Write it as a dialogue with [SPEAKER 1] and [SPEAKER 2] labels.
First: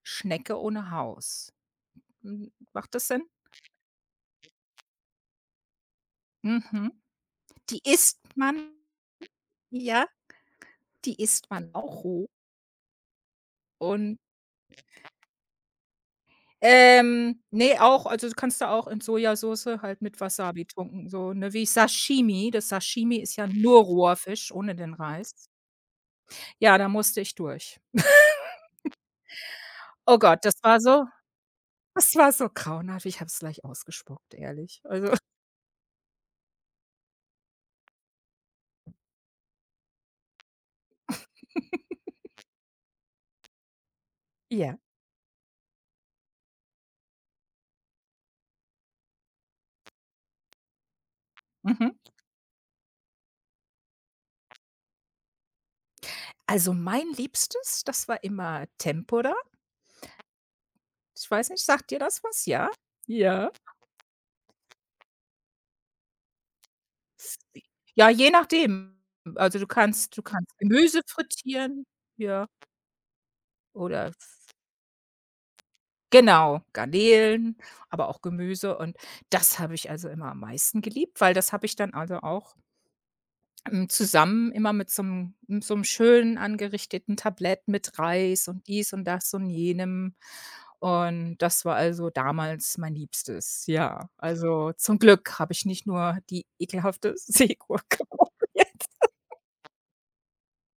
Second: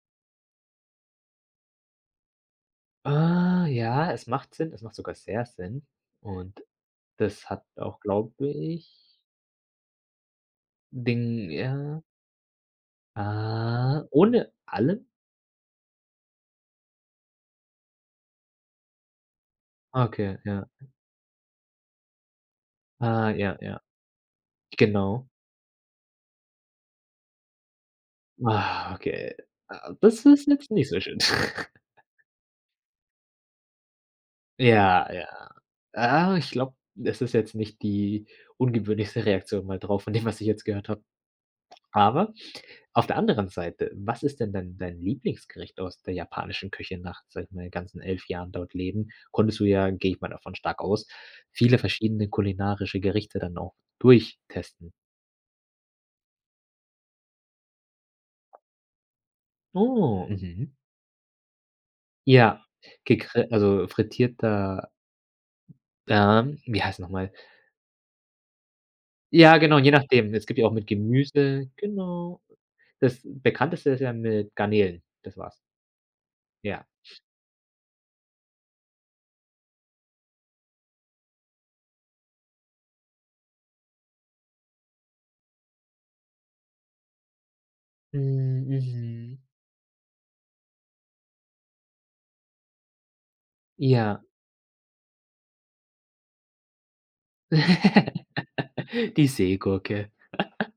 [SPEAKER 1] Schnecke ohne Haus. M macht das Sinn?
[SPEAKER 2] Ah, ja. Es macht Sinn, es macht sogar sehr Sinn und
[SPEAKER 1] Mhm.
[SPEAKER 2] das hat
[SPEAKER 1] Die
[SPEAKER 2] auch,
[SPEAKER 1] isst
[SPEAKER 2] glaube
[SPEAKER 1] man.
[SPEAKER 2] ich
[SPEAKER 1] Ja, die isst
[SPEAKER 2] [unintelligible]
[SPEAKER 1] man
[SPEAKER 2] ja.
[SPEAKER 1] auch roh.
[SPEAKER 2] Ah.
[SPEAKER 1] Und
[SPEAKER 2] Ohne allem?
[SPEAKER 1] Ähm, ne, auch also, kannst du auch in Sojasoße halt mit
[SPEAKER 2] Okay,
[SPEAKER 1] Wasser
[SPEAKER 2] ja. [unintelligible]
[SPEAKER 1] betunken, so, ne? Wie Sashimi, das Sashimi
[SPEAKER 2] Ah,
[SPEAKER 1] ist ja
[SPEAKER 2] ja, ja.
[SPEAKER 1] nur roher Fisch ohne den
[SPEAKER 2] Genau.
[SPEAKER 1] Reis. Ja, da musste ich durch.
[SPEAKER 2] Ah, okay, ah,
[SPEAKER 1] Oh
[SPEAKER 2] das
[SPEAKER 1] Gott,
[SPEAKER 2] ist
[SPEAKER 1] das
[SPEAKER 2] jetzt
[SPEAKER 1] war
[SPEAKER 2] nicht so
[SPEAKER 1] so
[SPEAKER 2] schön.
[SPEAKER 1] das war so grauenhaft. Ich habe es gleich ausgespuckt, ehrlich. Also
[SPEAKER 2] Ja, ja. Äh, ich glaube, das ist jetzt nicht die ungewöhnlichste Reaktion mal drauf von dem, was ich jetzt gehört habe. Aber auf der anderen Seite: was ist denn
[SPEAKER 1] Ja.
[SPEAKER 2] dein dein Lieblingsgericht aus der japanischen Küche nach, sage ich mal ganzen 11 Jahren dort leben? Konntest du, ja, gehe ich mal davon stark aus, viele
[SPEAKER 1] Mhm.
[SPEAKER 2] verschiedene kulinarische Gerichte dann auch durchtesten?
[SPEAKER 1] Also, mein liebstes, das war immer Tempura.
[SPEAKER 2] Oh, mhm.
[SPEAKER 1] Ich weiß nicht, sagt dir das was,
[SPEAKER 2] Ja,
[SPEAKER 1] ja?
[SPEAKER 2] gegrill
[SPEAKER 1] Ja.
[SPEAKER 2] also, frittierter ähm, wie heißt noch mal?
[SPEAKER 1] S di Je nachdem.
[SPEAKER 2] Ja,
[SPEAKER 1] Also, du
[SPEAKER 2] genau, je
[SPEAKER 1] kannst, du
[SPEAKER 2] nachdem. Es
[SPEAKER 1] kannst
[SPEAKER 2] gibt ja auch mit
[SPEAKER 1] Gemüse
[SPEAKER 2] Gemüse,
[SPEAKER 1] frittieren,
[SPEAKER 2] genau.
[SPEAKER 1] ja.
[SPEAKER 2] Das bekannteste ist
[SPEAKER 1] Oder
[SPEAKER 2] ja
[SPEAKER 1] f
[SPEAKER 2] mit Garnelen, das war's.
[SPEAKER 1] Genau,
[SPEAKER 2] Ja.
[SPEAKER 1] Garnelen, aber auch Gemüse und das habe ich, also, immer am meisten geliebt, weil das habe ich dann, also, auch hm, zusammen immer mit so 'nem m so 'nem schön angerichteten Tablett, mit Reis und
[SPEAKER 2] Hm,
[SPEAKER 1] dies und das
[SPEAKER 2] mhm.
[SPEAKER 1] und jenem und das war, also, damals mein Liebstes. Ja,
[SPEAKER 2] Ja.
[SPEAKER 1] also, zum Glück habe ich nicht nur die ekelhafte Seegurke probiert.
[SPEAKER 2] Die Seegurke.